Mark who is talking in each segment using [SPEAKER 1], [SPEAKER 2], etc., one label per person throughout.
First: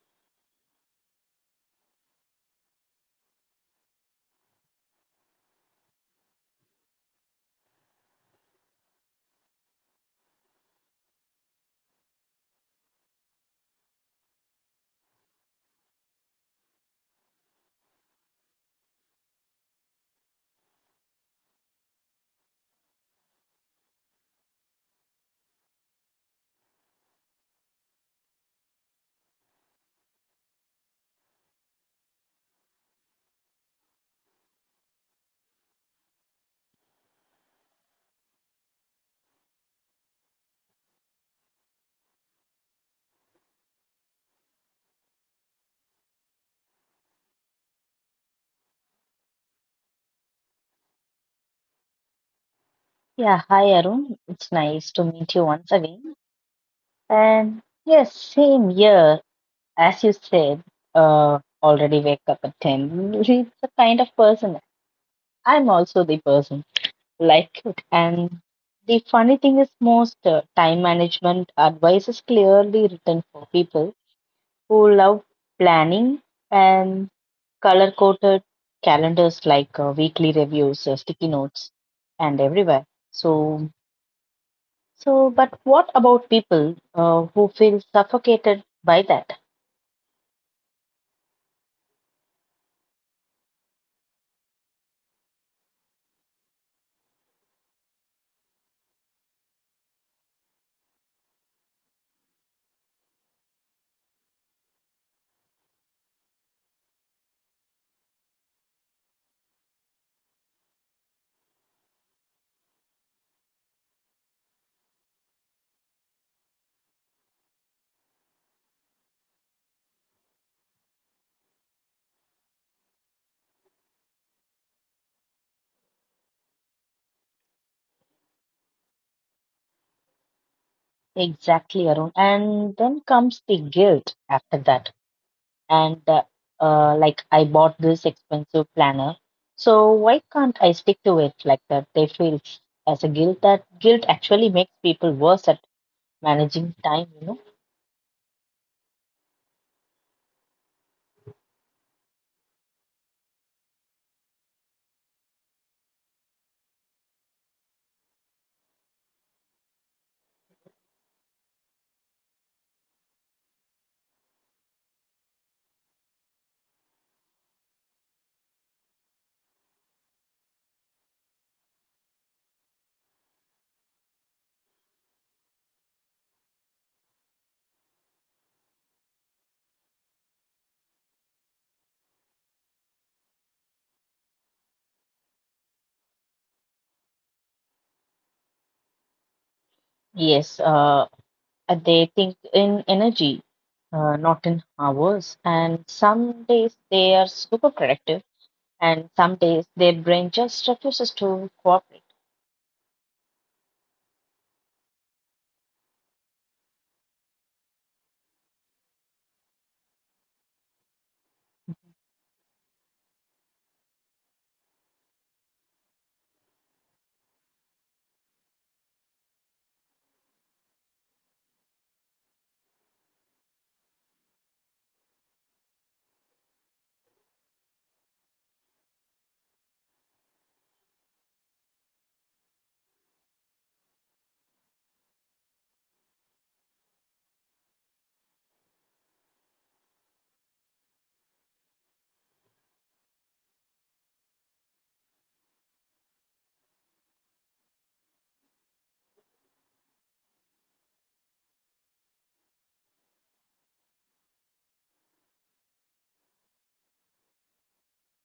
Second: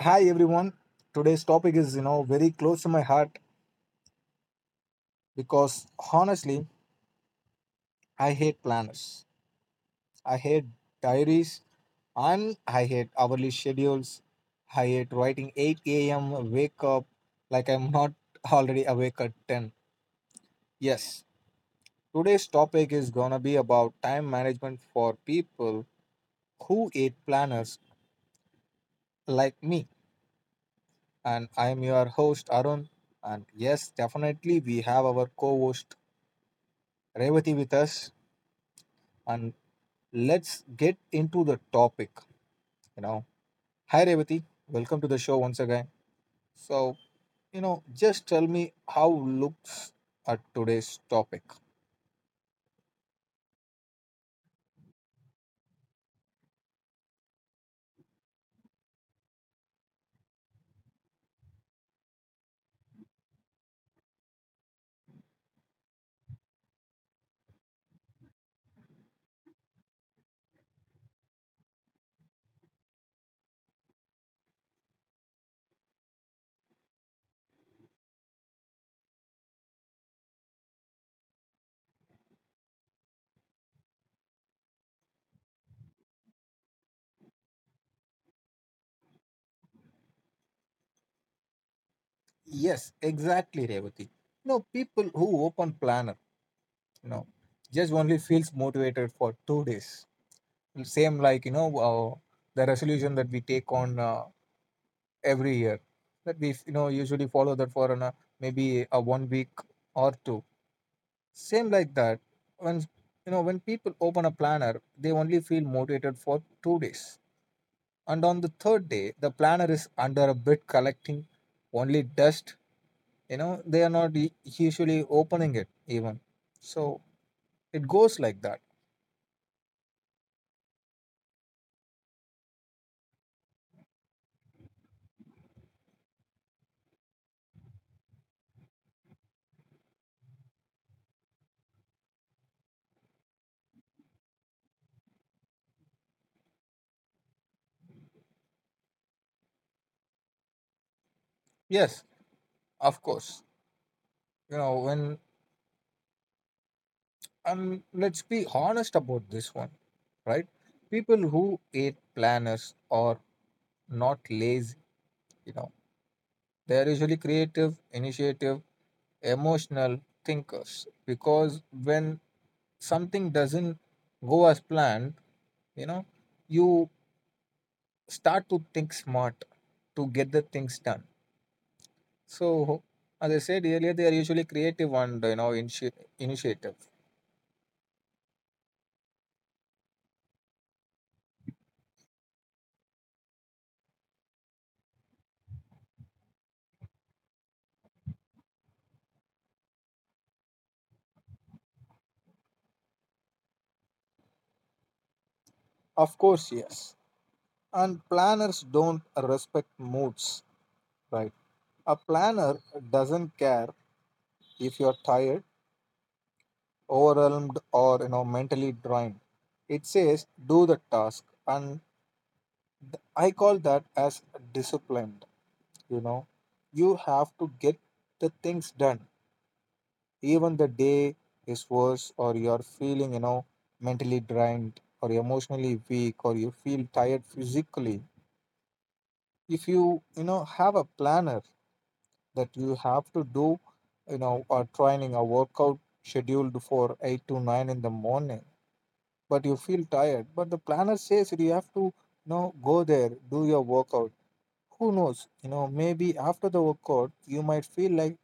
[SPEAKER 1] Hi everyone. Today's topic is, very close to my heart because honestly, I hate planners. I hate diaries and I hate hourly schedules. I hate writing 8 a.m. wake up like I'm not already awake at 10. Yes, today's topic is gonna be about time management for people who hate planners like me. And I'm your host, Arun. And yes, definitely we have our co-host Revati with us and let's get into the topic. You know, hi Revati, welcome to the show once again. So, just tell me how looks at today's topic.
[SPEAKER 2] Yeah, hi Arun. It's nice to meet you once again. And yes, same year, as you said, already wake up at 10. It's the kind of person. I'm also the person like it. And the funny thing is, most time management advice is clearly written for people who love planning and color coded calendars like weekly reviews, sticky notes, and everywhere. So So, but what about people who feel suffocated by that?
[SPEAKER 1] Yes, exactly, Revati. People who open planner, you know, just only feels motivated for 2 days. Same like the resolution that we take on every year that we usually follow that for maybe a one week or two. Same like that. When you know when people open a planner, they only feel motivated for 2 days, and on the third day, the planner is under a bit collecting only dust. They are not usually opening it even. So it goes like that.
[SPEAKER 2] Exactly, Arun. And then comes the guilt after that. And Like, I bought this expensive planner, so why can't I stick to it like that? They feel as a guilt that guilt actually makes people worse at managing time, you know?
[SPEAKER 1] Yes, of course. You know when and let's be honest about this one, right? People who hate planners are not lazy. You know they are usually creative, initiative emotional thinkers because when something doesn't go as planned, you know, you start to think smart to get the things done. So, as I said earlier, they are usually creative and initiative.
[SPEAKER 2] Yes, they think in energy, not in hours. And some days they are super productive and some days their brain just refuses to cooperate.
[SPEAKER 1] Of course, yes. And planners don't respect moods, right? A planner doesn't care if you're tired, overwhelmed, or mentally drained. It says do the task and I call that as disciplined. You know, you have to get the things done, even the day is worse, or you're feeling, mentally drained, or emotionally weak, or you feel tired physically. If you, have a planner that you have to do, or training a workout scheduled for 8 to 9 in the morning, but you feel tired, but the planner says you have to, go there, do your workout. Who knows? Maybe after the workout, you might feel like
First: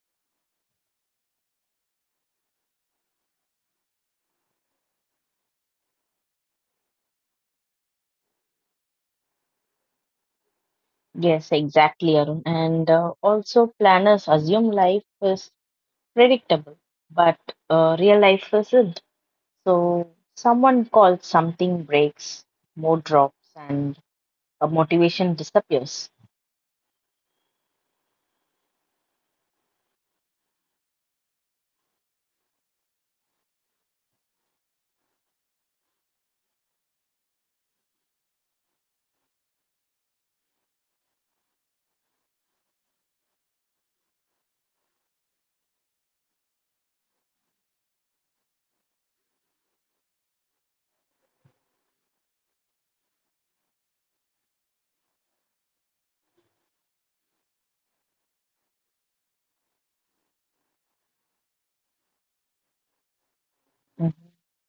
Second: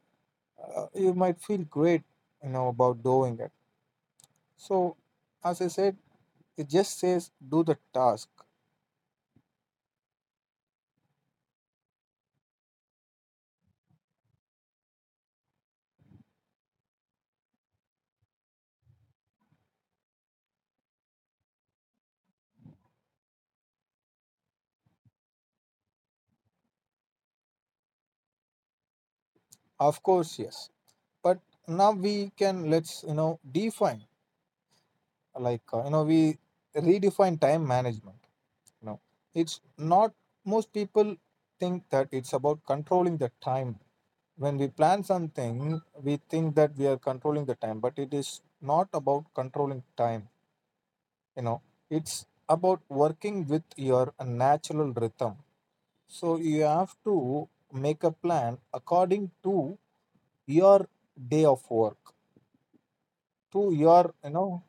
[SPEAKER 1] you might feel great, about doing it. So, as I said, it just says do the task.
[SPEAKER 2] Yes, exactly, Arun. And also, planners assume life is predictable, but real life isn't. So, someone calls, something breaks, mood drops, and motivation disappears.
[SPEAKER 1] Of course, yes. But now we can let's define like we redefine time management. You know, it's not most people think that it's about controlling the time. When we plan something, we think that we are controlling the time, but it is not about controlling time, you know it's about working with your natural rhythm. So you have to make a plan according to your day of work to
[SPEAKER 2] Mhm,
[SPEAKER 1] your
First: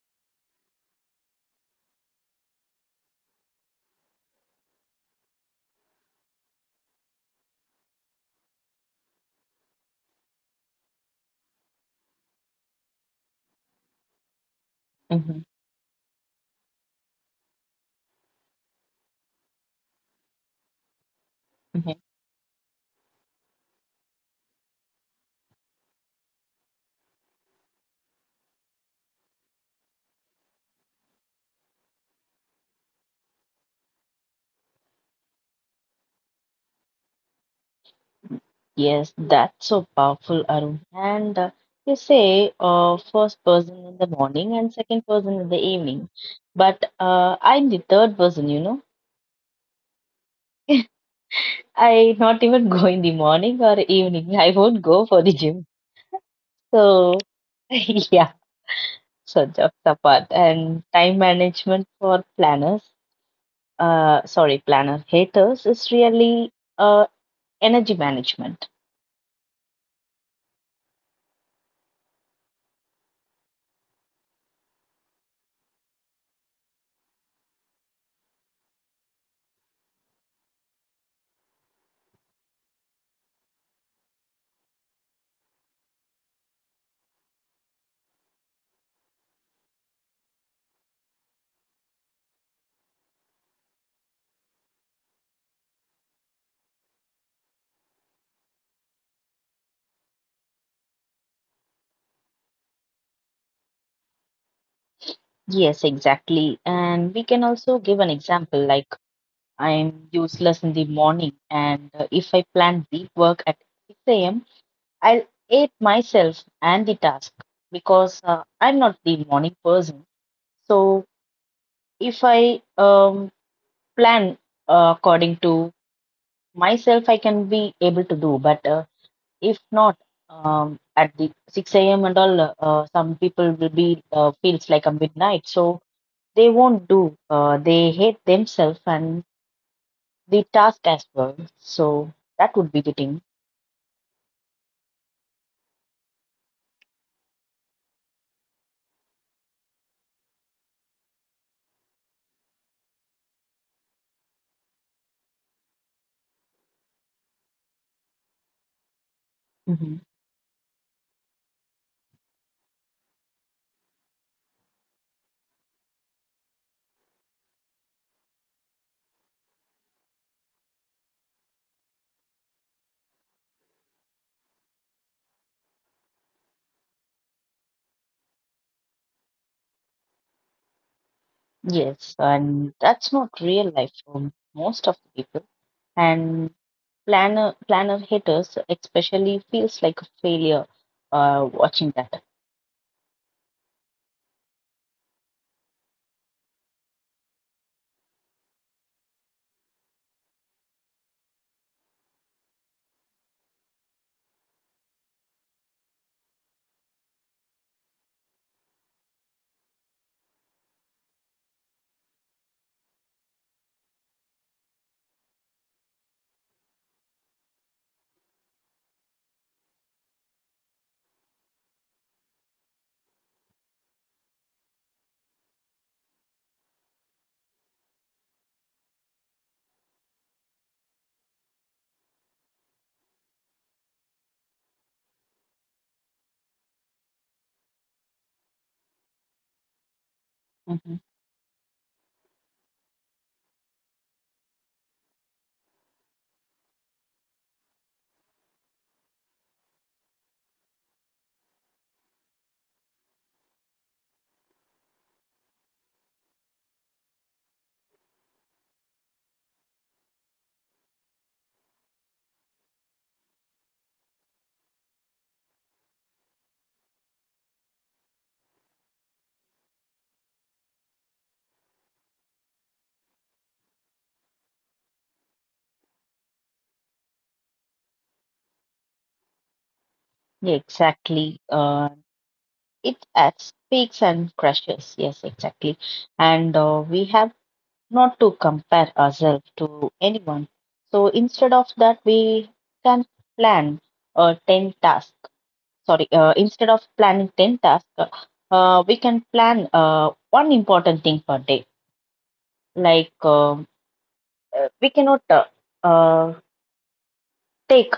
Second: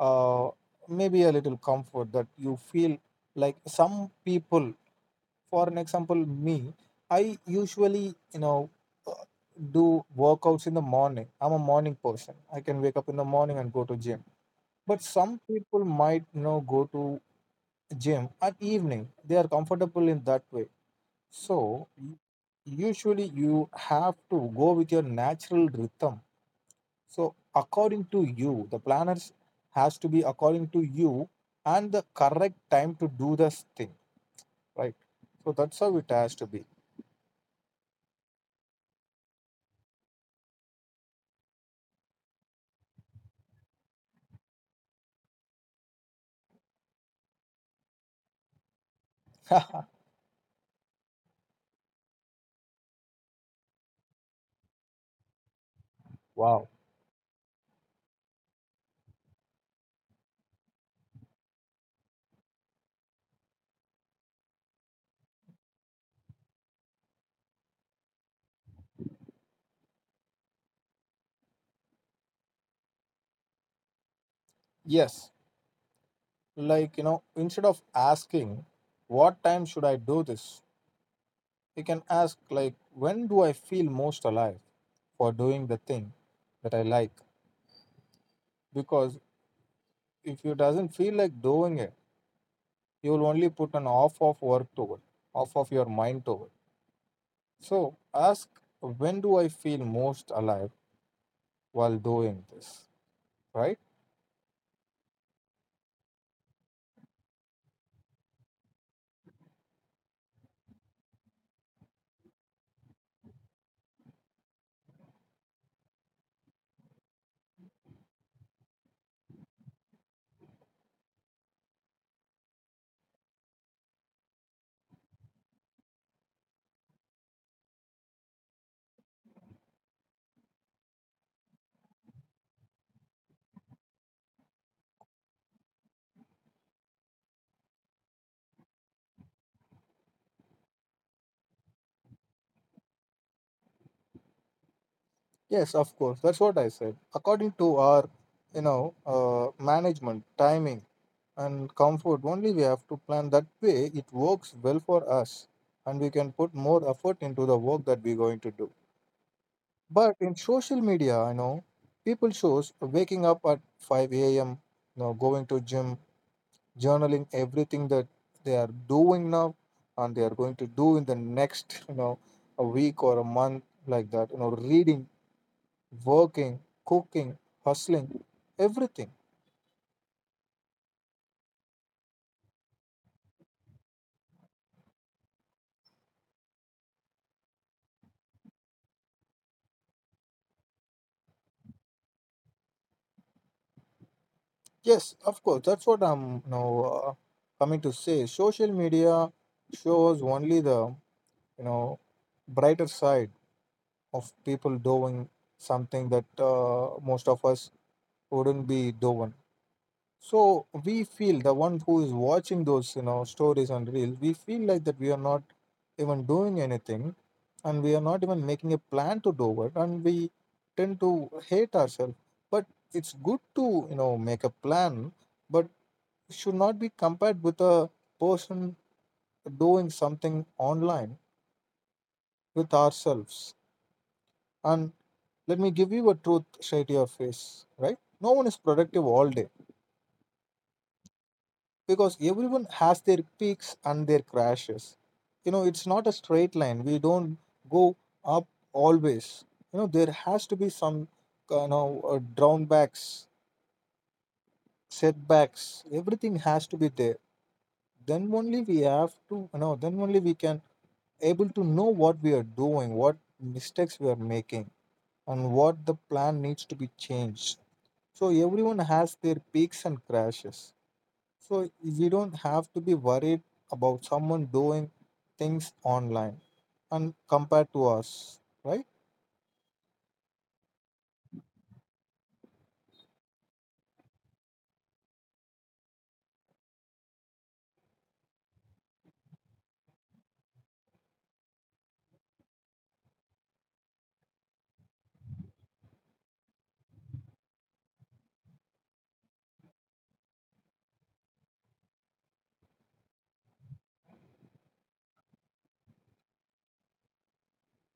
[SPEAKER 1] uh, maybe a little comfort that you feel like. Some people, for an example, me, I usually you know uh, do workouts in the morning. I'm a morning person. I can wake up in the morning and go to gym, but some
[SPEAKER 2] mhm,
[SPEAKER 1] people might go to gym at evening. They are comfortable in that way, so
[SPEAKER 2] mhm.
[SPEAKER 1] usually you have to go with your natural rhythm. So according to you, the planners has to be according to you and the correct time to do this thing, right? So that's how it has to be.
[SPEAKER 2] Yes, that's so powerful, Arun. And you say first person in the morning and second person in the evening, but I'm the third person, you know. I not even go in the morning or evening. I won't go for the gym.
[SPEAKER 1] Wow.
[SPEAKER 2] So, yeah, so jokes apart. And time management for planners, sorry, planner haters is really uh, energy management.
[SPEAKER 1] Yes, like instead of asking, what time should I do this? You can ask, like, when do I feel most alive for doing the thing that I like? Because if you doesn't feel like doing it, you will only put an off of work to off of your mind to. So ask, when do I feel most alive while doing this, right?
[SPEAKER 2] Yes, exactly. And we can also give an example like I'm useless in the morning, and if I plan deep work at 6 a.m., I'll hate myself and the task because I'm not the morning person. So if I plan according to myself, I can be able to do. But if not, at the 6 a.m. and all, some people will be feels like a midnight, so they won't do. They hate themselves and the task as well. So that would be the thing.
[SPEAKER 1] Yes, of course. That's what I said. According to our, management, timing, and comfort, only we have to plan that way. It works well for us, and we can put more effort into the work that we're going to do.
[SPEAKER 2] Hmm.
[SPEAKER 1] But in social media, I know people shows waking up at 5 a.m., going to gym, journaling everything that they are doing now and they are going to do in the next, a week or a month like that, reading, working, cooking, hustling, everything.
[SPEAKER 2] Yes, and that's not real life for most of the people. And planner haters especially feels like a failure watching that.
[SPEAKER 1] Yes, of course, that's what I'm coming to say. Social media shows only the you know brighter side of people doing something that most of us wouldn't be doing. So we feel the one who is watching those, stories and reels, we feel like that we are not even doing anything, and we are not even making a plan to do it, and we tend to hate ourselves. But it's good to make a plan, but should not be compared with a person doing something online with ourselves. And let me give you a truth straight to your face, right? No one is productive all day
[SPEAKER 2] Mhm.
[SPEAKER 1] because everyone has their peaks and their crashes. It's not a straight line. We don't go up always. There has to be some kind of down setbacks. Everything has to be there. Then only we have to, no, then only we can able to know what we are doing, what mistakes we are making, and what the plan needs to be changed. So everyone has their peaks and crashes. So we don't have to be worried about someone doing things online and compared to us, right?
[SPEAKER 2] Yeah, exactly. It adds peaks and crashes. Yes, exactly. And we have not to compare ourselves to anyone. So instead of that, we can plan 10 tasks. Sorry, instead of planning 10 tasks, we can plan one important thing per day. Like we cannot uh, take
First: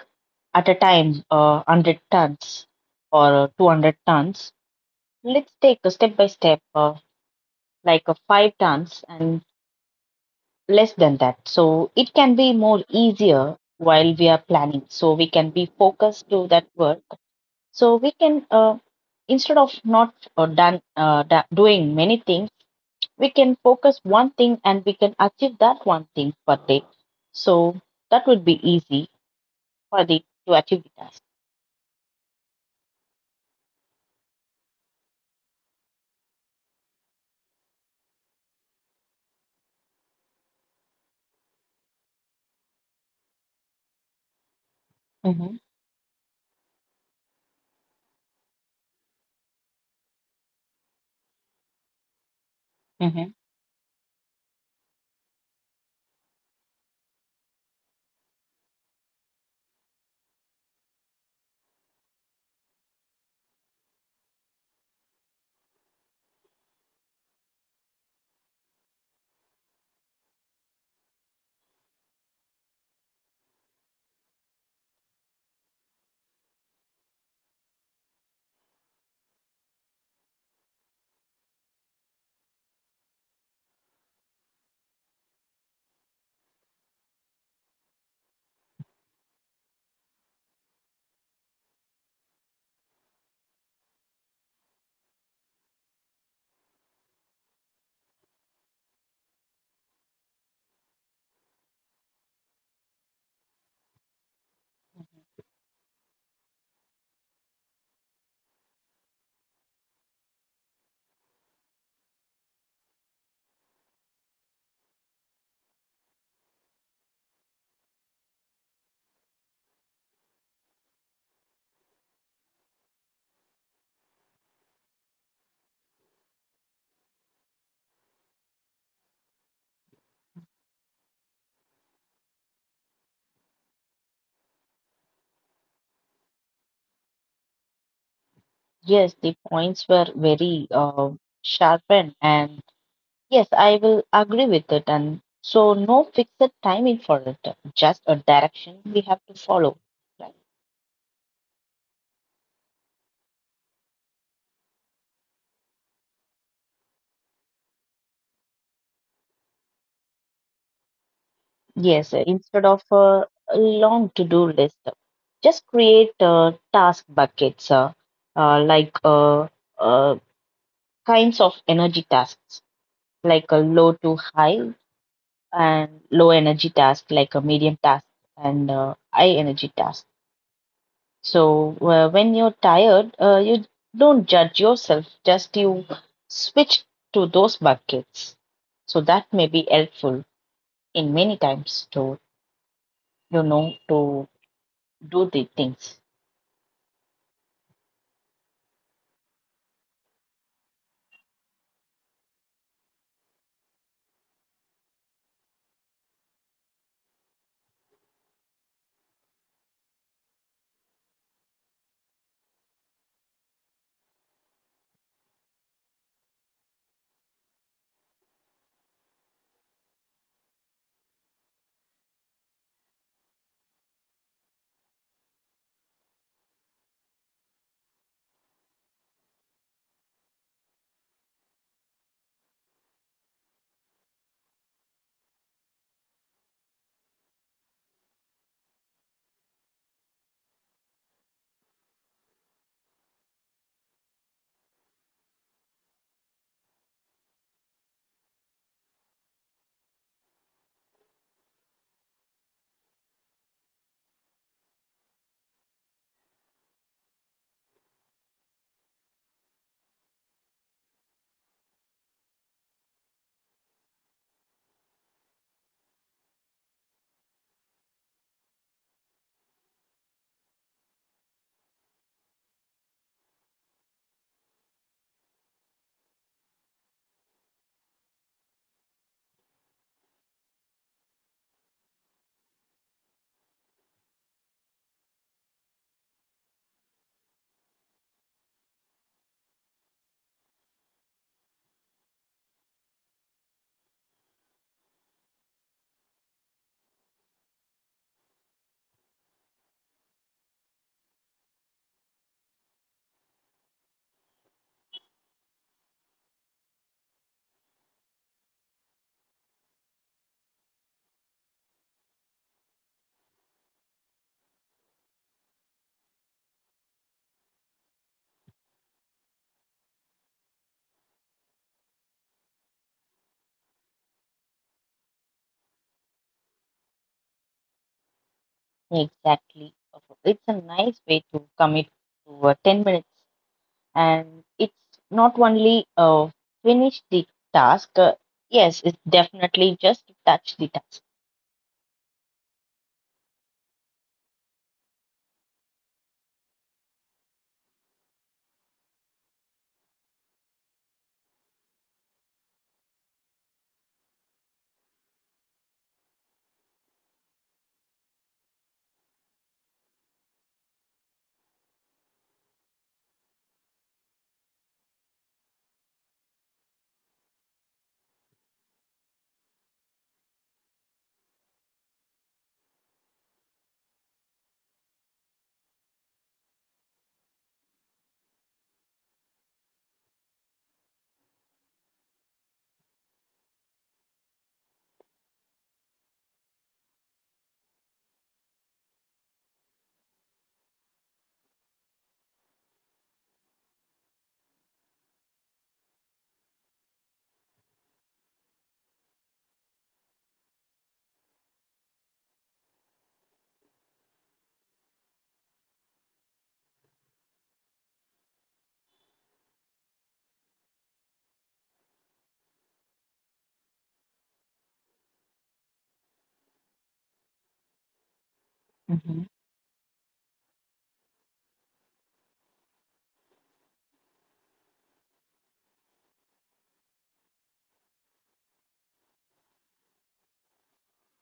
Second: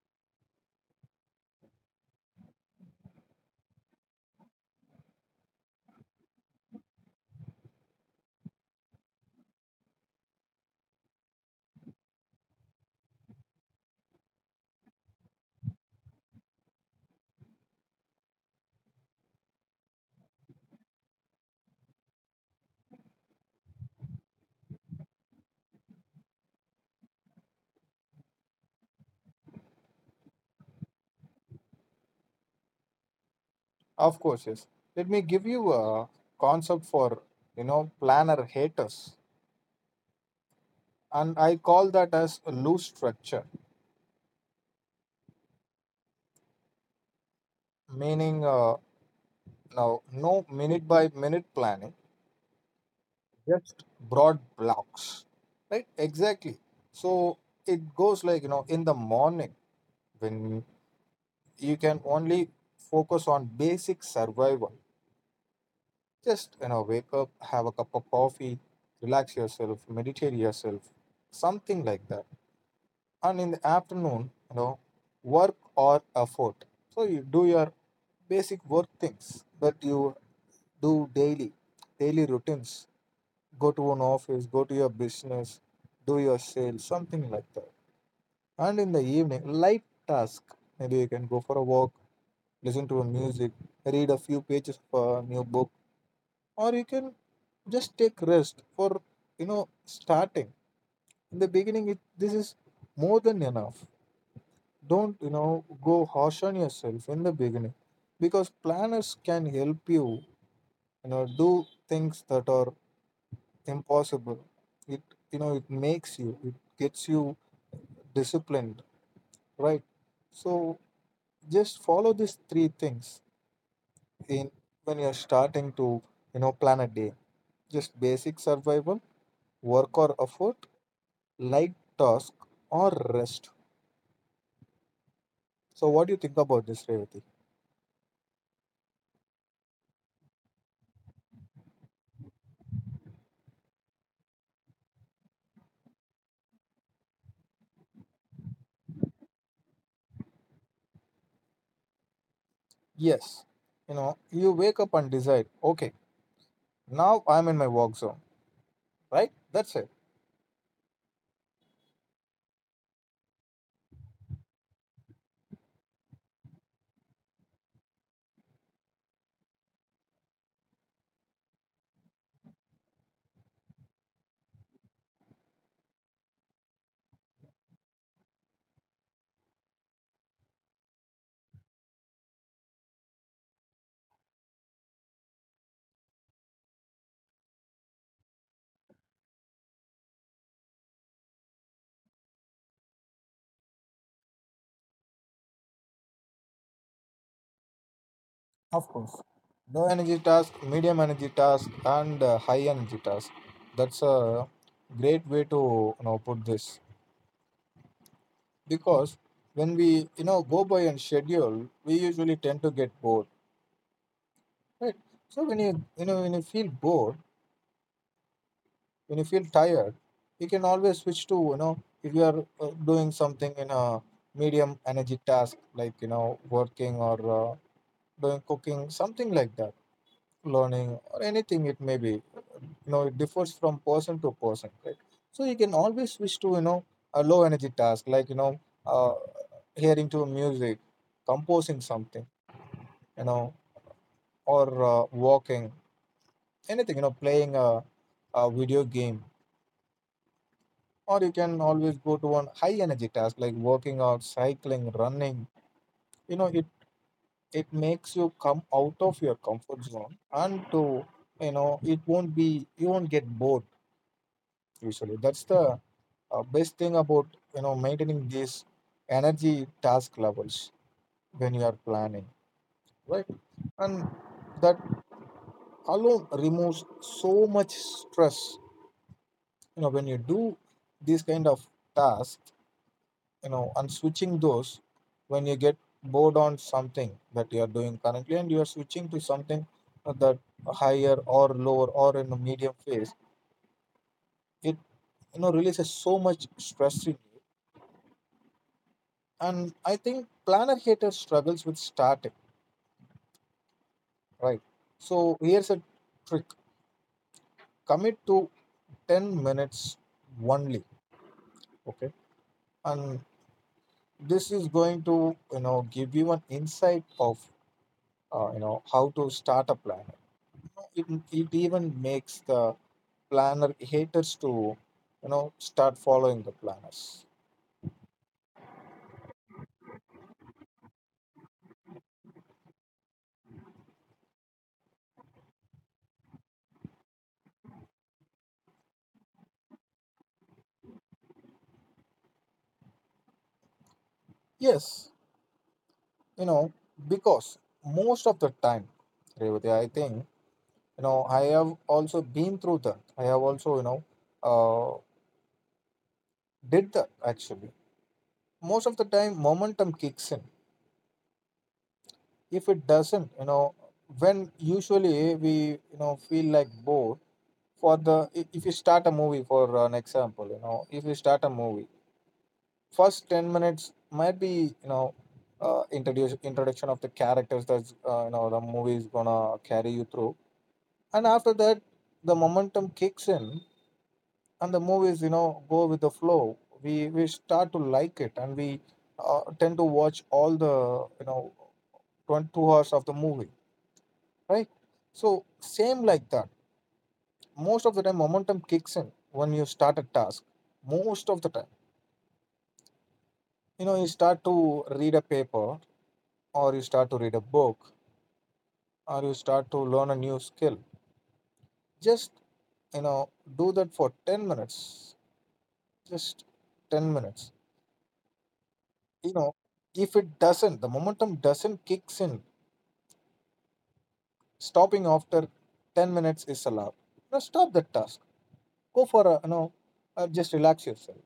[SPEAKER 2] at a time 100 tons or 200 tons. Let's take a step by step, like a five tons and less than that. So it can be more easier while we are planning. So we can be focused to that work. So we can, instead of not done doing many things, we can focus one thing and we can achieve that one thing per day. So that would be easy for the to achieve the task.
[SPEAKER 1] Of course, yes. Let me give you a concept for, you know, planner haters. And I call that as a loose structure,
[SPEAKER 2] Mm-hmm.
[SPEAKER 1] meaning now, no minute by minute planning,
[SPEAKER 2] Mm-hmm.
[SPEAKER 1] just broad blocks, right? Exactly. So it goes like, in the morning when you can only focus on basic survival. Just, wake up, have a cup of coffee, relax yourself, meditate yourself, something like that. And in the afternoon, work or effort. So you do your basic work things that you do daily, daily routines. Go to an office, go to your business, do your sales, something like that. And in the evening, light task. Maybe you can go for a walk, listen to a music, read a few pages of a new book, or you can just take rest for starting. In the beginning, this is more than enough. Don't, go harsh on yourself in the beginning, because planners can help you, do things that are impossible. It, you know, it makes you, it gets you disciplined, right? So just follow these three things in when you're starting to, plan a day. Just basic survival, work or effort, light task, or rest. So, what do you think about this, Revati?
[SPEAKER 2] Yes, the points were very sharpened and yes, I will agree with it. And so, no fixed timing for it, just a direction we have to follow. Right?
[SPEAKER 1] Yes, you wake up and decide, okay, now I'm in my work zone, right? That's it.
[SPEAKER 2] Yes, instead of a long to do list, just create task buckets uh, like uh, uh, kinds of energy tasks, like a low to high and low energy task, like a medium task and high energy task. So when you're tired, you don't judge yourself, just you switch to those buckets. So that may be helpful in many times to, you know, to do the things.
[SPEAKER 1] Of course. Low energy task, medium energy task, and high energy task. That's a great way to put this, because when we go by and schedule, we usually tend to get bored, right? So when you feel bored, when you feel tired, you can always switch to if you are doing something in a medium energy task, like working or doing cooking, something like that, learning or anything it may be, it differs from person to person, right? So you can always switch to a low energy task, like uh, hearing to music, composing something, you know or walking, anything, playing a video game, or you can always go to one high energy task like working out, cycling, running. you know it it makes you come out of your comfort zone, and to it won't be you won't get bored usually. That's the best thing about maintaining these energy task levels when you are planning, right? And that alone removes so much stress when you do these kind of tasks, and switching those. When you get bored on something that you are doing currently and you are switching to something that higher or lower or in a medium phase, it releases so much stress in you. And I think planner hater struggles with starting, right? So here's a trick. Commit to 10 minutes only, okay? And this is going to give you an insight of how to start a plan. It even makes the planner haters to, start following the planners.
[SPEAKER 2] Exactly. It's a nice way to commit to 10 minutes and it's not only finish the task. Yes, it's definitely just touch the task.
[SPEAKER 1] Yes, you know, because most of the time, Revati, I think, I have also been through that. I have also, uh, did that actually. Most of the time, momentum kicks in. If it doesn't, when usually we, feel like bored if you start a movie, for an example, if you start a movie, first 10 minutes might be you know introduce introduction of the characters. That's the movie is gonna carry you through. And after that, the momentum kicks in and the movies, go with the flow. We start to like it and we tend to watch all the, you know 22 hours of the movie, right? So same like that, most of the time momentum kicks in when you start a task. Most of the time, you know, you start to read a paper, or you start to read a book, or you start to learn a new skill. Just, you know, do that for 10 minutes. Just 10 minutes.
[SPEAKER 2] hmm
[SPEAKER 1] You know, if it doesn't, the momentum doesn't kicks in, stopping after 10 minutes is allowed. Now stop that task. Go for a, just relax yourself.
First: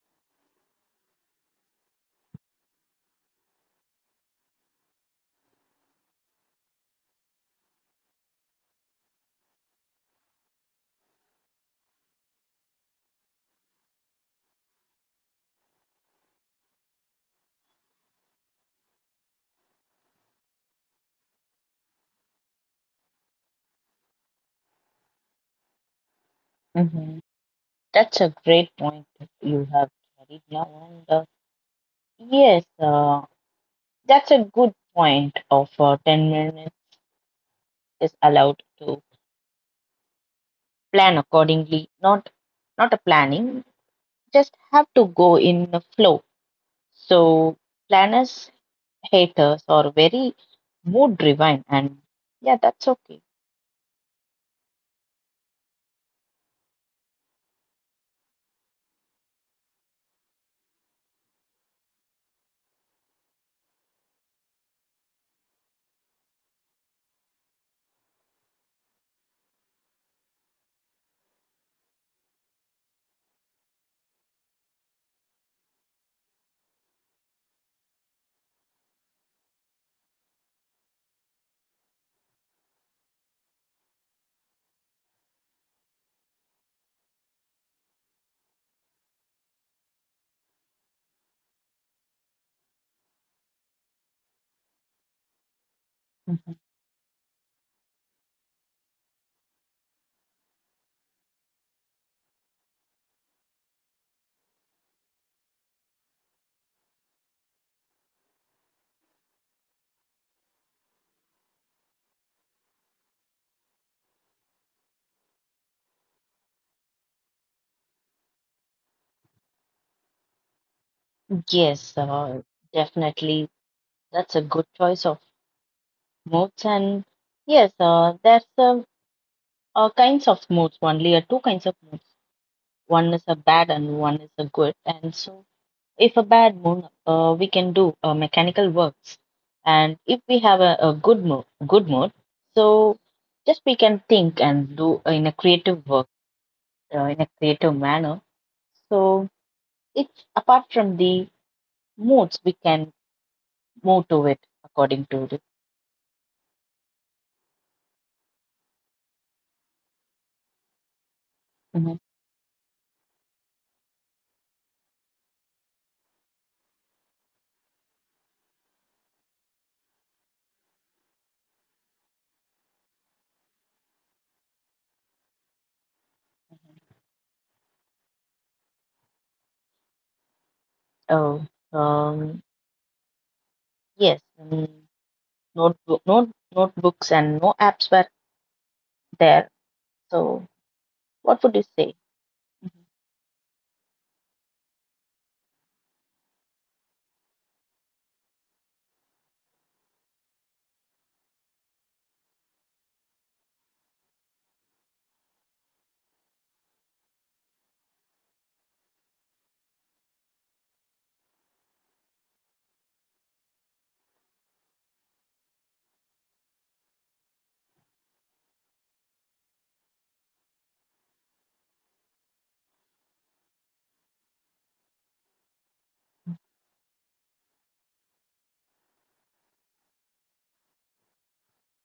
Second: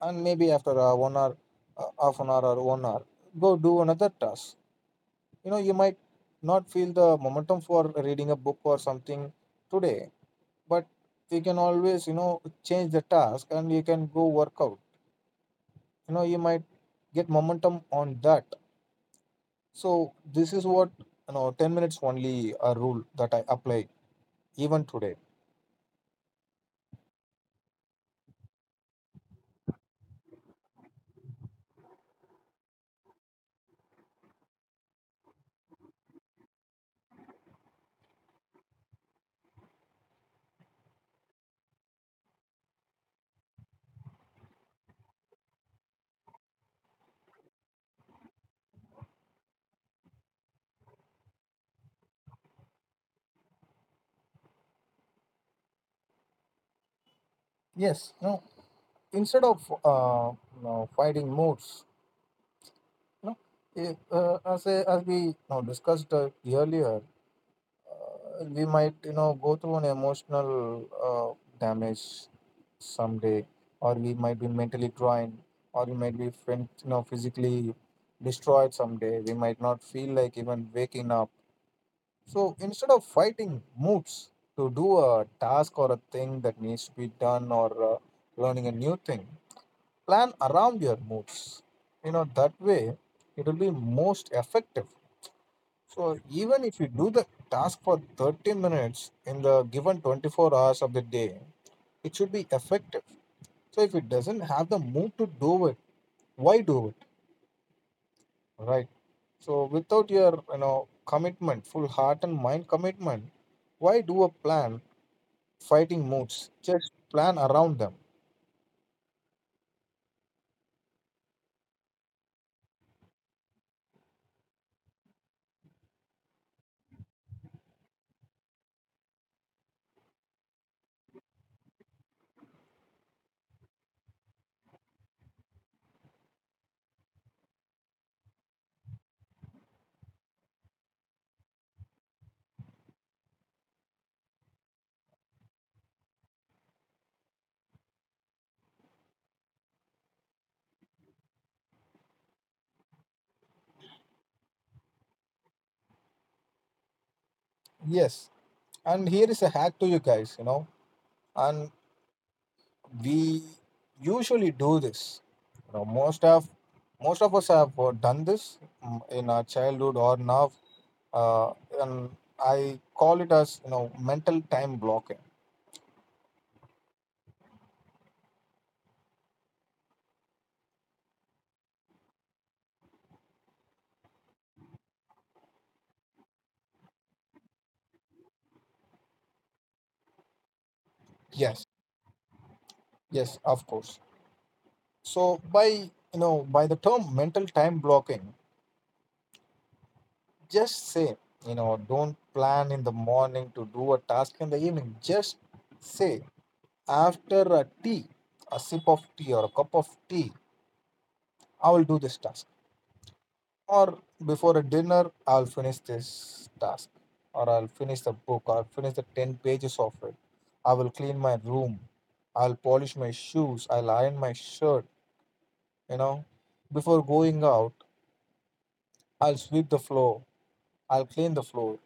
[SPEAKER 1] And maybe after one hour, half an hour or one hour, go do another task. You know, you might not feel the momentum for reading a book or something today, but we can always, you know, change the task and you can go work out. You know, you might get momentum on that. So this is what, you know, 10 minutes only, a rule that I apply even today.
[SPEAKER 2] hmm. That's a great point you have carried now. And Yes, that's a good point. Of 10 minutes is allowed to plan accordingly. Not a planning, just have to go in the flow. So planners, haters are very mood driven, and yeah, that's okay.
[SPEAKER 1] Yes, you know, instead of fighting moods, you know, if, as, I, as we, you know, discussed earlier, we might, you know, go through an emotional uh, damage someday, or we might be mentally drained, or we might be you know, physically destroyed someday. We might not feel like even waking up. So instead of fighting moods to do a task or a thing that needs to be done, or learning a new thing, plan around your moods. You know, that way it will be most effective. So
[SPEAKER 2] Mhm.
[SPEAKER 1] even if you do the task for 30 minutes in the given 24 hours of the day, it should be effective. So if it doesn't have the mood to do it, why do it? Right. So without your, you know, commitment, full heart and mind commitment, why do a plan fighting moods? Just plan around them.
[SPEAKER 2] Yes, definitely. That's a good choice of moods. And yes, there's kinds of moods only, two kinds of moods. One is a bad and one is a good. And so if a bad mood, we can do mechanical works, and if we have a good mood, so just we can think and do in a creative work in a creative manner. So it's apart from the moods, we can move to it according to the.
[SPEAKER 1] Yes. And here is a hack to you guys, you know. And
[SPEAKER 2] Mhm.
[SPEAKER 1] we usually do this. You know, most of, most of us have done this, in our childhood or now, uh, and I call it as, you know, mental time blocking.
[SPEAKER 2] Oh, um, yes, notebook, note, notebooks and no apps were there. So what would you
[SPEAKER 1] Yes,
[SPEAKER 2] say? Mhm.
[SPEAKER 1] yes, of course. So by, you know, by the term mental time blocking, just say, you know, don't plan in the morning to do a task in the evening. Just say after a tea, a sip of tea or a cup of tea, I will do this task. Or before a dinner, I'll finish this task, or I'll finish the book, or I'll finish the 10 pages of it. I will clean my room, I'll polish my shoes, I'll iron my shirt, you know. Before going out, I'll sweep the floor, I'll clean the floor,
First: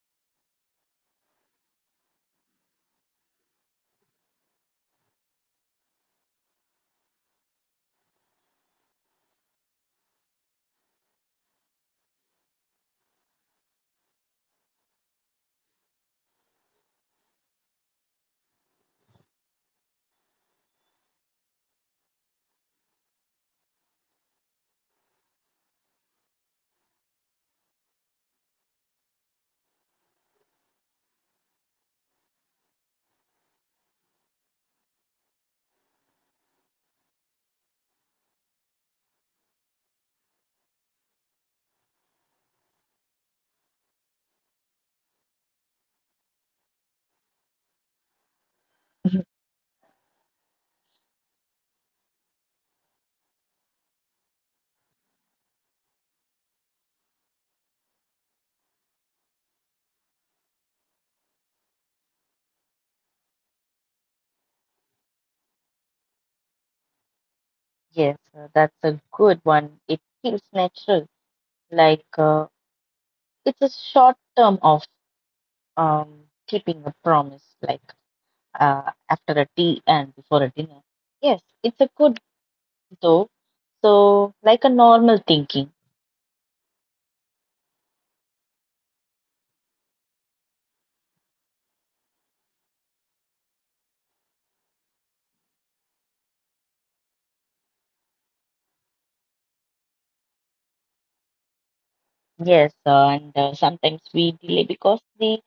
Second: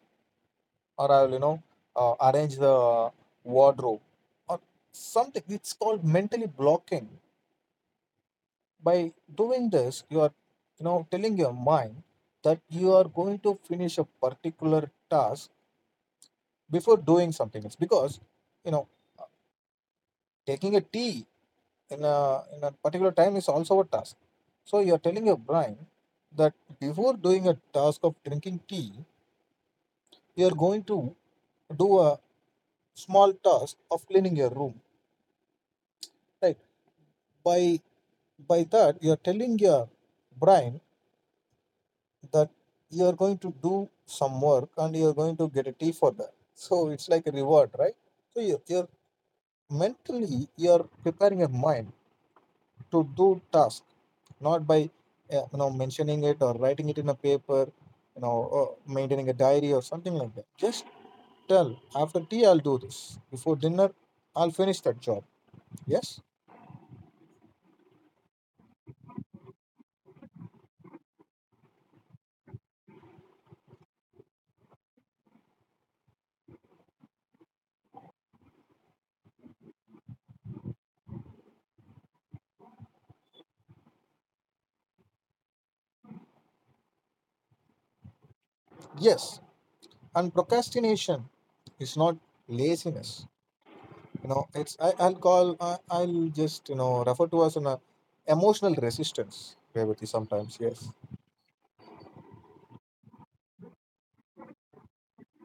[SPEAKER 1] or I'll, arrange the wardrobe, or something. It's called mentally blocking. By doing this, you are, you know, telling your mind that you are going to finish a particular task before doing something. It's because, you know, taking a tea in a particular time is also a task. So you're telling your brain that before doing a task of drinking tea, you're going to do a small task of cleaning your room. Right? By by that you're telling your brain that you're going to do some work and you're going to get a tea for that. So it's like a reward, right? So you're mentally you're preparing your mind to do task, not by you know, mentioning it or writing it in a paper, you know, or maintaining a diary or something like that. Just tell, after tea I'll do this, before dinner I'll finish that job. Yes.
[SPEAKER 2] Yes, that's a good one. It feels natural. Like it's a short term of um, keeping a promise, like after a tea and before a dinner. Yes, it's a good though. So like a normal thinking.
[SPEAKER 1] Yes, and procrastination is not laziness. You know, it's I, I'll call I, I'll just, you know, refer to as an emotional resistance, Revati, sometimes. Yes,
[SPEAKER 2] Yes, and sometimes we delay because the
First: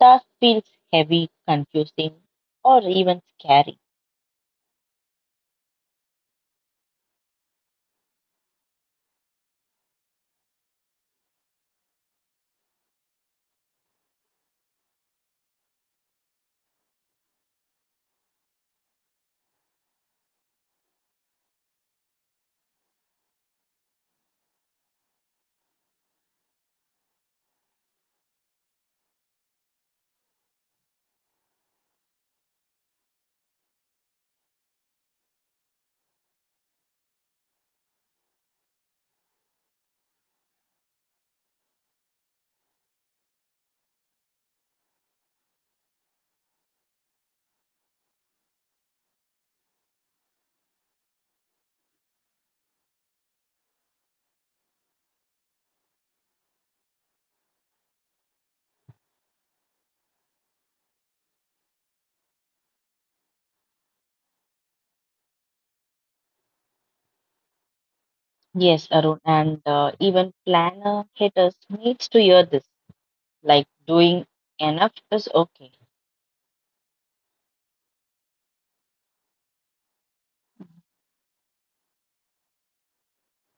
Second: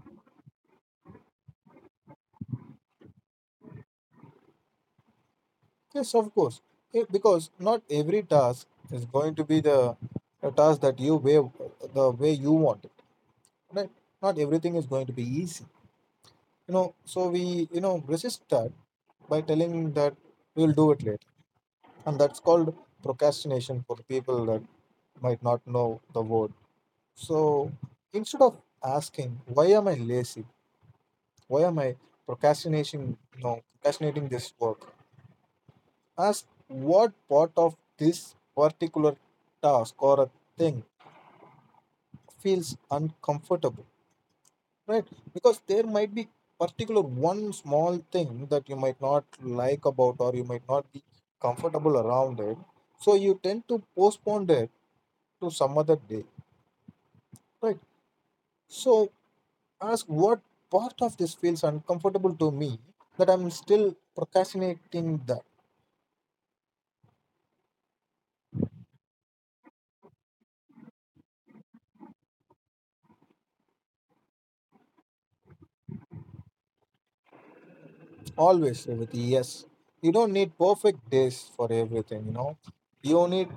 [SPEAKER 2] task feels heavy, confusing, or even scary.
[SPEAKER 1] yes, of course. Because not every task is going to be the a task that you way the way you want it, right? Not everything is going to be easy, you know. So we, you know, resist that by telling that we'll do it later, and that's called procrastination, for the people that might not know the word. So instead of asking, why am I lazy? Why am I procrastinating? You know, procrastinating this work. Ask what part of this particular task or a thing feels uncomfortable, right? Because there might be particular one small thing that you might not like about, or you might not be comfortable around it. So you tend to postpone it to some other day, right? So ask what part of this feels uncomfortable to me that I'm still procrastinating that.
[SPEAKER 2] Yes, Arun, and even planner haters needs to hear this. Like doing enough is okay.
[SPEAKER 1] Always, Revati, yes. You don't need perfect days for everything, you know. You need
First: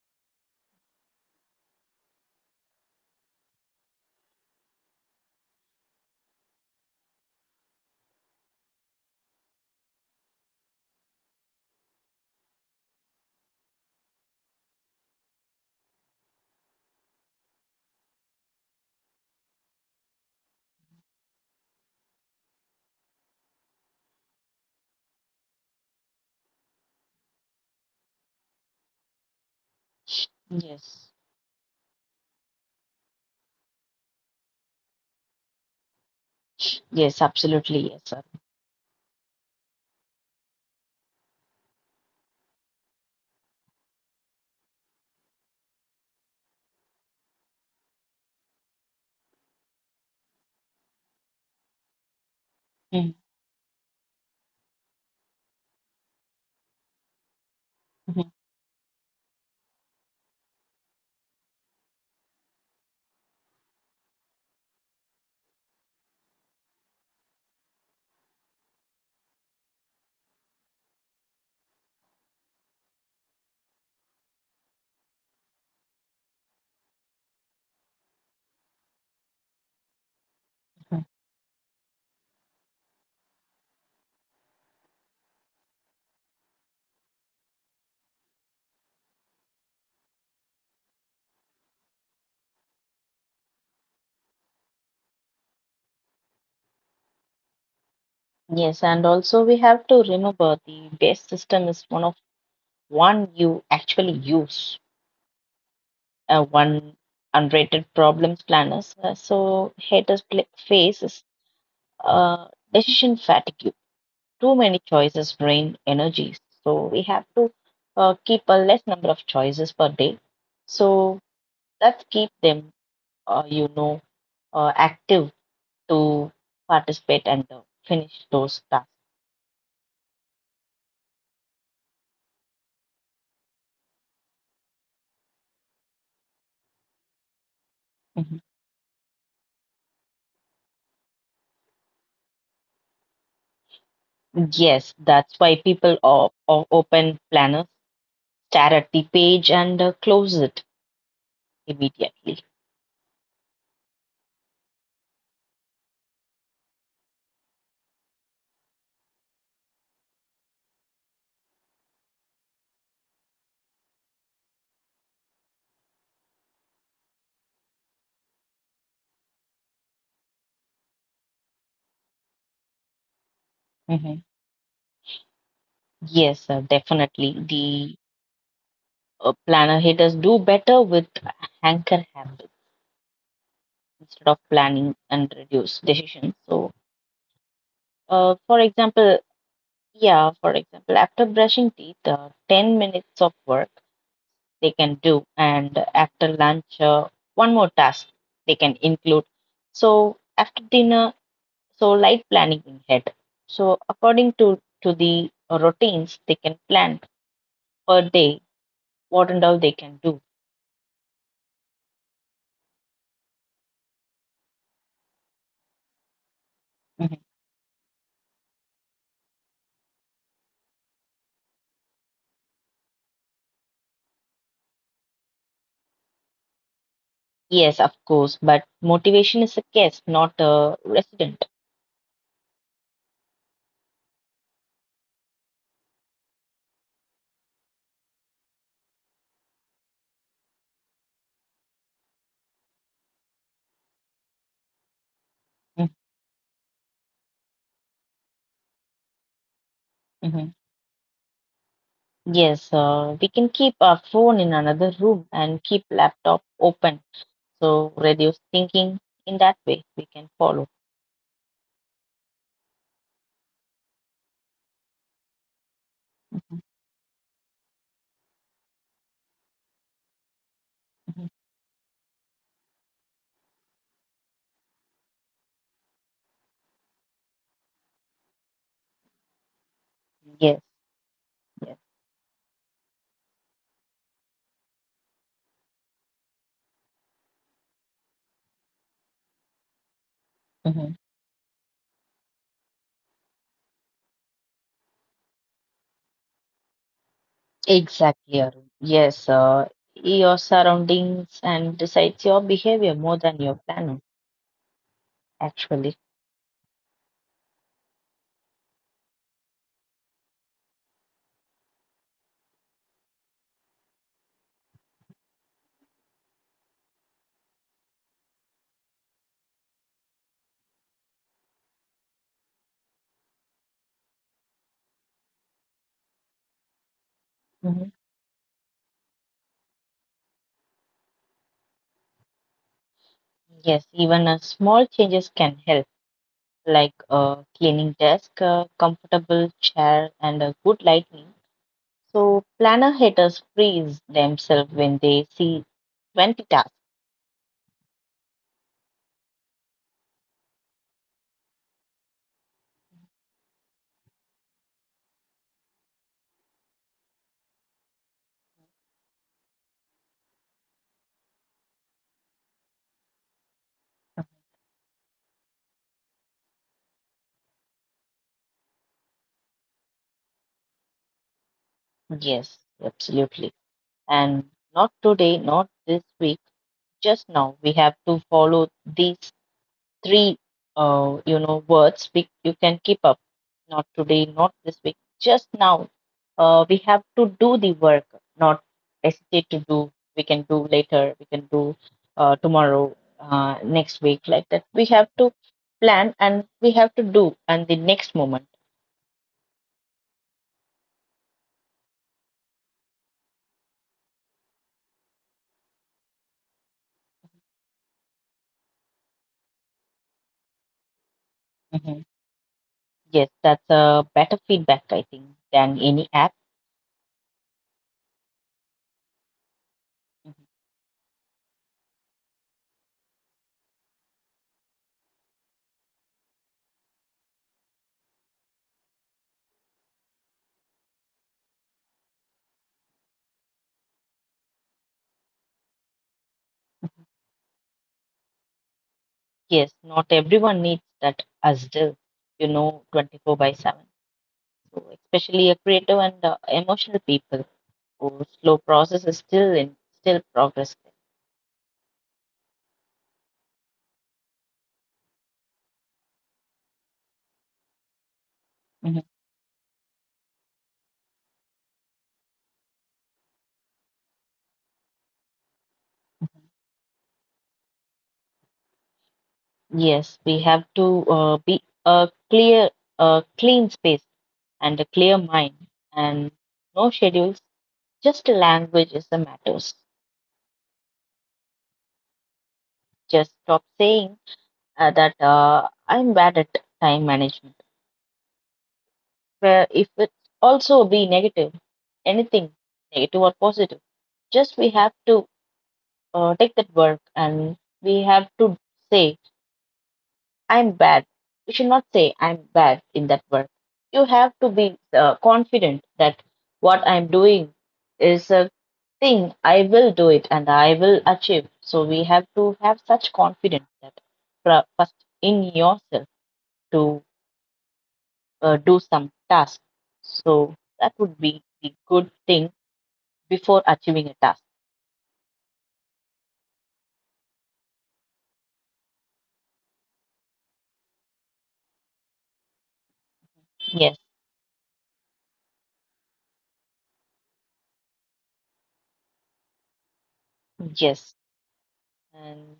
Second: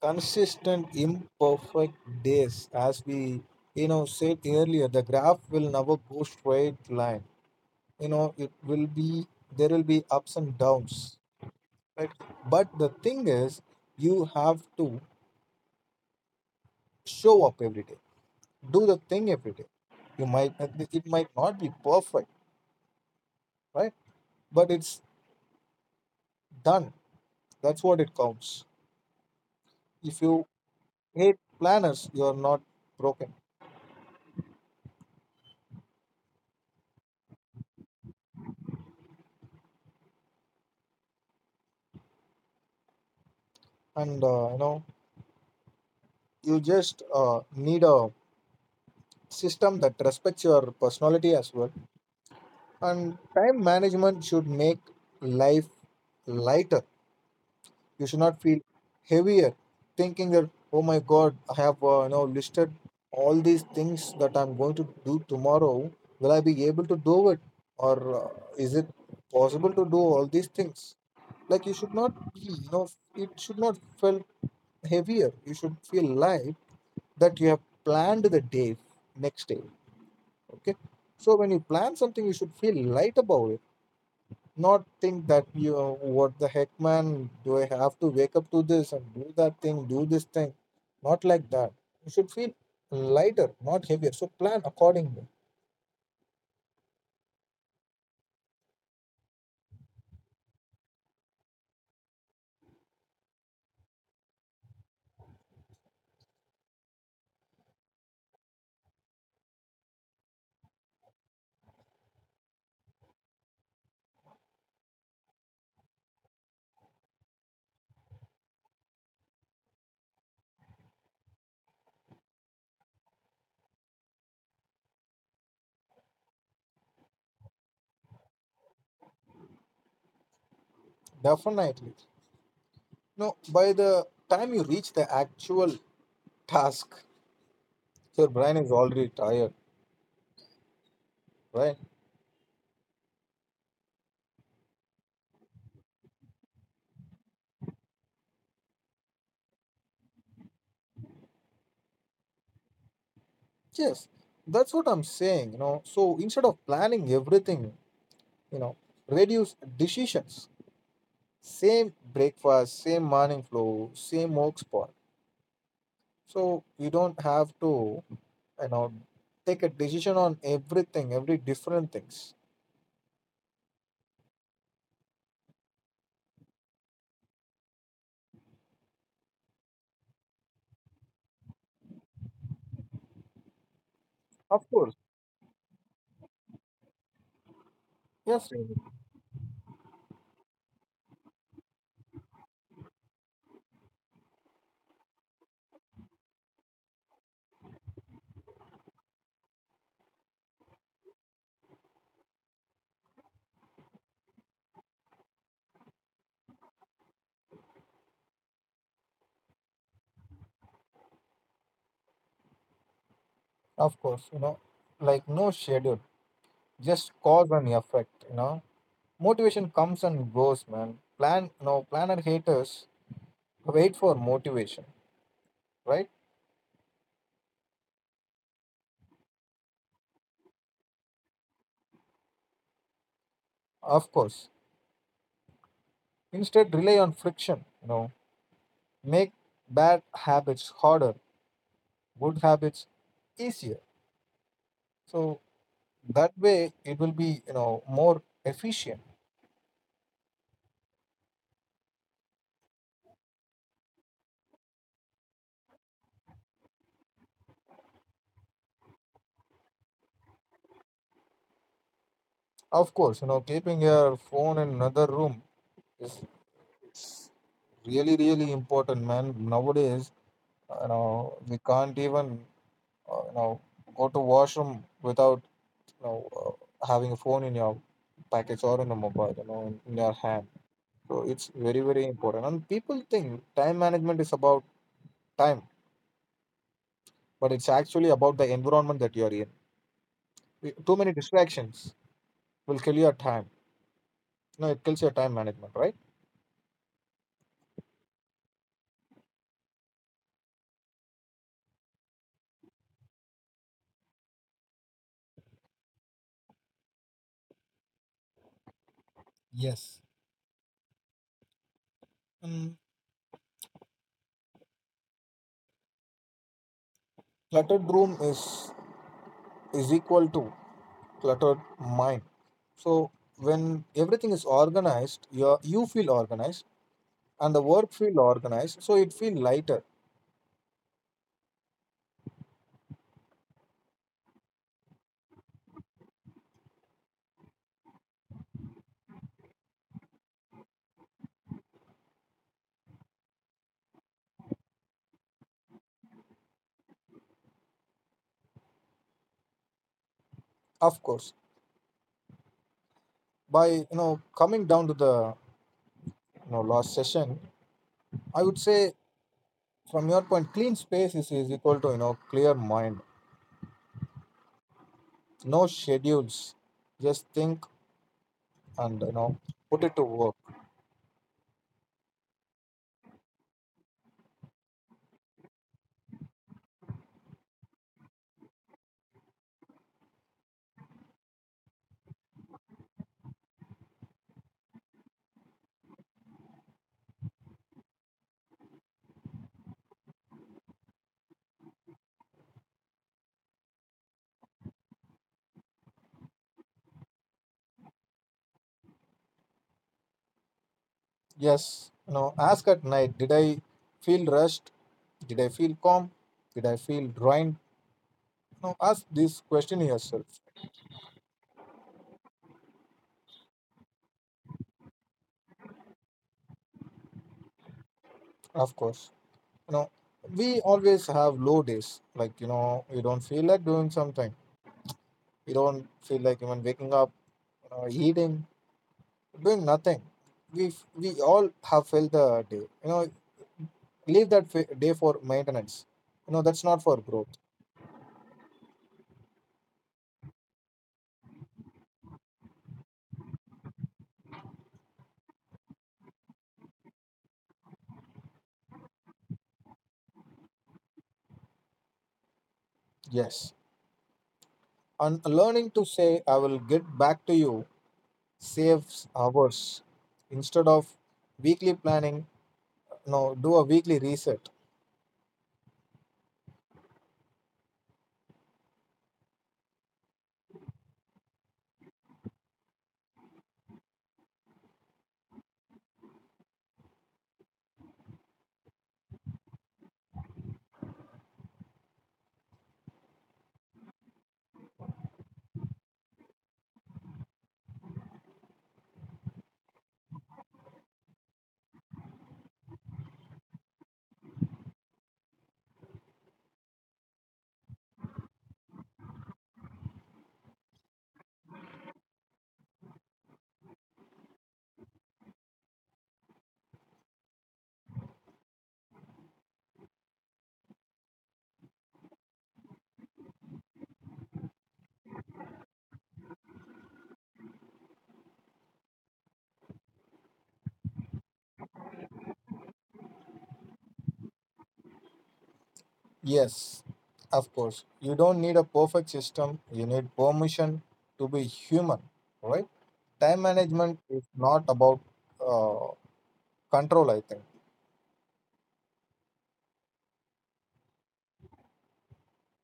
[SPEAKER 1] consistent, imperfect days. As we, you know, said earlier, the graph will never go straight line. You know, it will be, there will be ups and downs, right? But the thing is, you have to show up every day. Do the thing every day. You might, it might not be perfect, right? But it's done. That's what it counts. If you
[SPEAKER 2] Yes,
[SPEAKER 1] great planners, you're not broken.
[SPEAKER 2] yes, absolutely, yes, Arun.
[SPEAKER 1] And you know, you just need a system that respects your personality as well.
[SPEAKER 2] Mhm,
[SPEAKER 1] And time management should make life lighter. You should
[SPEAKER 2] mhm,
[SPEAKER 1] not feel heavier, thinking that, oh my god, I have, you know, listed all these things that I'm going to do tomorrow. Will I be able to do it? Or uh, is it possible to do all these things? Like, you should not be, you know, it should not feel heavier. You should feel light that you have planned the day next day. Okay.
[SPEAKER 2] mhm.
[SPEAKER 1] So when you plan something, you should feel light about it. Not think that you, what the heck, man, do I have to wake up to this and do that thing, do this thing? Not like that. You should feel lighter, not heavier. So plan accordingly.
[SPEAKER 2] Yes, and also we have to remember the base system is one of one you actually use, one unrated problems planners. So haters face is decision fatigue. Too many choices drain energies. So we have to keep a less number of choices per day. So that keep them, you know, active to participate and finish those tasks.
[SPEAKER 1] Definitely. No, by the time you reach the actual task, your
[SPEAKER 2] Mm-hmm.
[SPEAKER 1] brain is already tired, right?
[SPEAKER 2] Yes, that's why people or open planner stare at the page and close it immediately.
[SPEAKER 1] Yes, that's what I'm saying, you know. So instead of planning everything, you know, reduce decisions. Same breakfast, same morning flow, same work spot. So you don't have to, you know, take a decision on everything, every different things.
[SPEAKER 2] Hmm. Yes, definitely. The planner haters do better with anchor habits instead of
[SPEAKER 1] Of
[SPEAKER 2] planning
[SPEAKER 1] course.
[SPEAKER 2] and reduce decisions. So,
[SPEAKER 1] Yes,
[SPEAKER 2] for
[SPEAKER 1] Srini,
[SPEAKER 2] example, yeah, for example, after brushing teeth, 10 minutes of work they can do, and after lunch, one more task they can include. So, after dinner, so light planning in head. So according to the routines, they can plan per day what and all they can do.
[SPEAKER 1] of course, you know, like no schedule, just
[SPEAKER 2] Mhm.
[SPEAKER 1] cause and effect, you know. Motivation comes and goes, man. Plan, no, planner haters wait for motivation, right?
[SPEAKER 2] Yes, of course, but motivation is a guest, not a resident.
[SPEAKER 1] Of course. Instead, rely on friction. You know, make bad habits harder, good habits easier. So
[SPEAKER 2] Mhm,
[SPEAKER 1] that way, it will be, you know, more efficient.
[SPEAKER 2] mhm. Yes, we can keep our phone in another room and keep laptop open. So reduce thinking in that way we can follow.
[SPEAKER 1] Of course, you know, keeping your phone in another room is,
[SPEAKER 2] Mhm,
[SPEAKER 1] it's really really important, man. Nowadays, you know, we can't even uh, you know go to washroom without, having a phone in your package or in a mobile, you know, in your hand.
[SPEAKER 2] yes,
[SPEAKER 1] So it's very,
[SPEAKER 2] yes.
[SPEAKER 1] very important. And people think time management is about time, but it's actually about the environment that you're in. Too
[SPEAKER 2] Mhm.
[SPEAKER 1] many distractions will kill your time. No, it kills your time management, right?
[SPEAKER 2] Exactly, Arun. Yes, your surroundings and decides your behavior more than your planner, actually.
[SPEAKER 1] Yes. And cluttered room is equal to cluttered mind. So when everything is organized, you feel organized and the work
[SPEAKER 2] Mhm.
[SPEAKER 1] feel organized. So it feel lighter,
[SPEAKER 2] Yes, even small changes can help, like a cleaning desk, a comfortable chair, and a good lighting. So planner haters freeze themselves when they see 20 tasks.
[SPEAKER 1] of course. By, you know, coming down to the, you know, last session, I would say, from your point, clean space is equal to, you know, clear mind. No schedules, just think and, you know, put it to work.
[SPEAKER 2] Yes, absolutely. And not today, not this week, just now. We have to follow these three you know words you can keep up. Not today, not this week, just now, we have to do the work, not hesitate to do. We can do later, we can do tomorrow, next week, like that, we have to plan and we have to do and the next moment.
[SPEAKER 1] Yes, you know, ask at night, did I feel rushed? Did I feel calm? Did I feel drained? You know, ask this question yourself.
[SPEAKER 2] Mhm. Yes, that's a better feedback I think than any app.
[SPEAKER 1] Of course, you know,
[SPEAKER 2] Mhm.
[SPEAKER 1] we always have low days. Like, you know, you don't feel like doing something. You don't feel like even waking up, you know, eating, doing nothing. We all have felt the day. You know, leave that day for maintenance. You know, that's not for growth.
[SPEAKER 2] Yes, not everyone needs that as do, you know, 24 by 7. So especially a creative and emotional people whose slow process is still in still progress.
[SPEAKER 1] Yes, and learning to say, "I will get back to you,"
[SPEAKER 2] Mhm.
[SPEAKER 1] saves hours instead of weekly planning. No, do a weekly reset.
[SPEAKER 2] Yes, we have to be a clear, a clean space and a clear mind, and no schedules. Just language is the matters. Just stop saying that I'm bad at time management. Where if it also be negative, anything negative or positive, just we have to take that work and we have to say, I'm bad. You should not say, I'm bad in that work. You have to be confident that what I'm doing is a thing, I will do it and I will achieve. So we have to have such confidence that first in yourself to do some task. So that would be the good thing before achieving a task.
[SPEAKER 1] Yes, of course, you don't need a perfect system, you need permission to be human, right? Time management
[SPEAKER 2] Yes,
[SPEAKER 1] is not about uh, control, I think.
[SPEAKER 2] yes. And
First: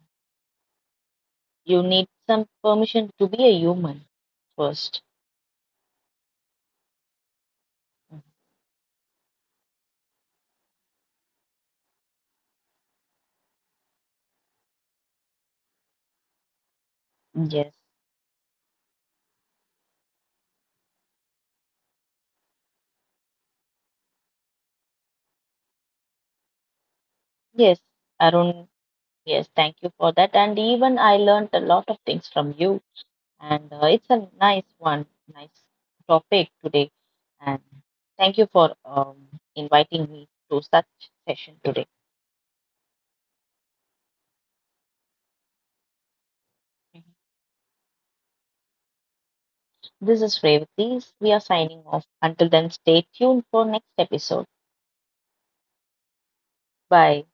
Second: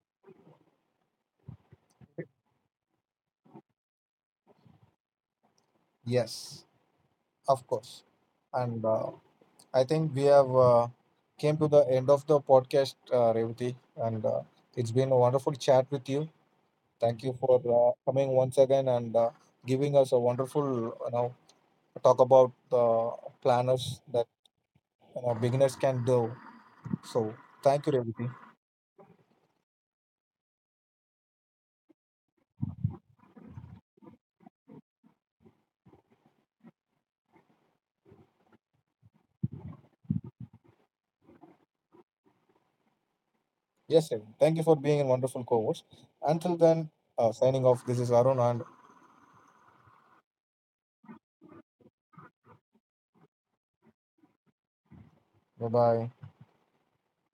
[SPEAKER 2] you need some permission to be a human first.
[SPEAKER 1] Yes, of course. And I think we have came to the end of the podcast, Revati. And it's been a wonderful chat with you. Thank you for
[SPEAKER 2] Yes,
[SPEAKER 1] coming once again, and giving us a wonderful, you know, talk about the planners that, you know, beginners can do. So
[SPEAKER 2] yes,
[SPEAKER 1] thank you, Revati.
[SPEAKER 2] Arun. Yes, thank you for that. And even I learned a lot of things from you. And it's a nice one, nice topic today. And thank you for inviting me to such session today.
[SPEAKER 1] Yes, Revati. Thank you for being a wonderful co-host. Until then,
[SPEAKER 2] Mhm.
[SPEAKER 1] signing off. This is Arun, and
[SPEAKER 2] This is Revati. We are signing off. Until then, stay tuned for next episode.
[SPEAKER 1] bye bye.
[SPEAKER 2] Bye.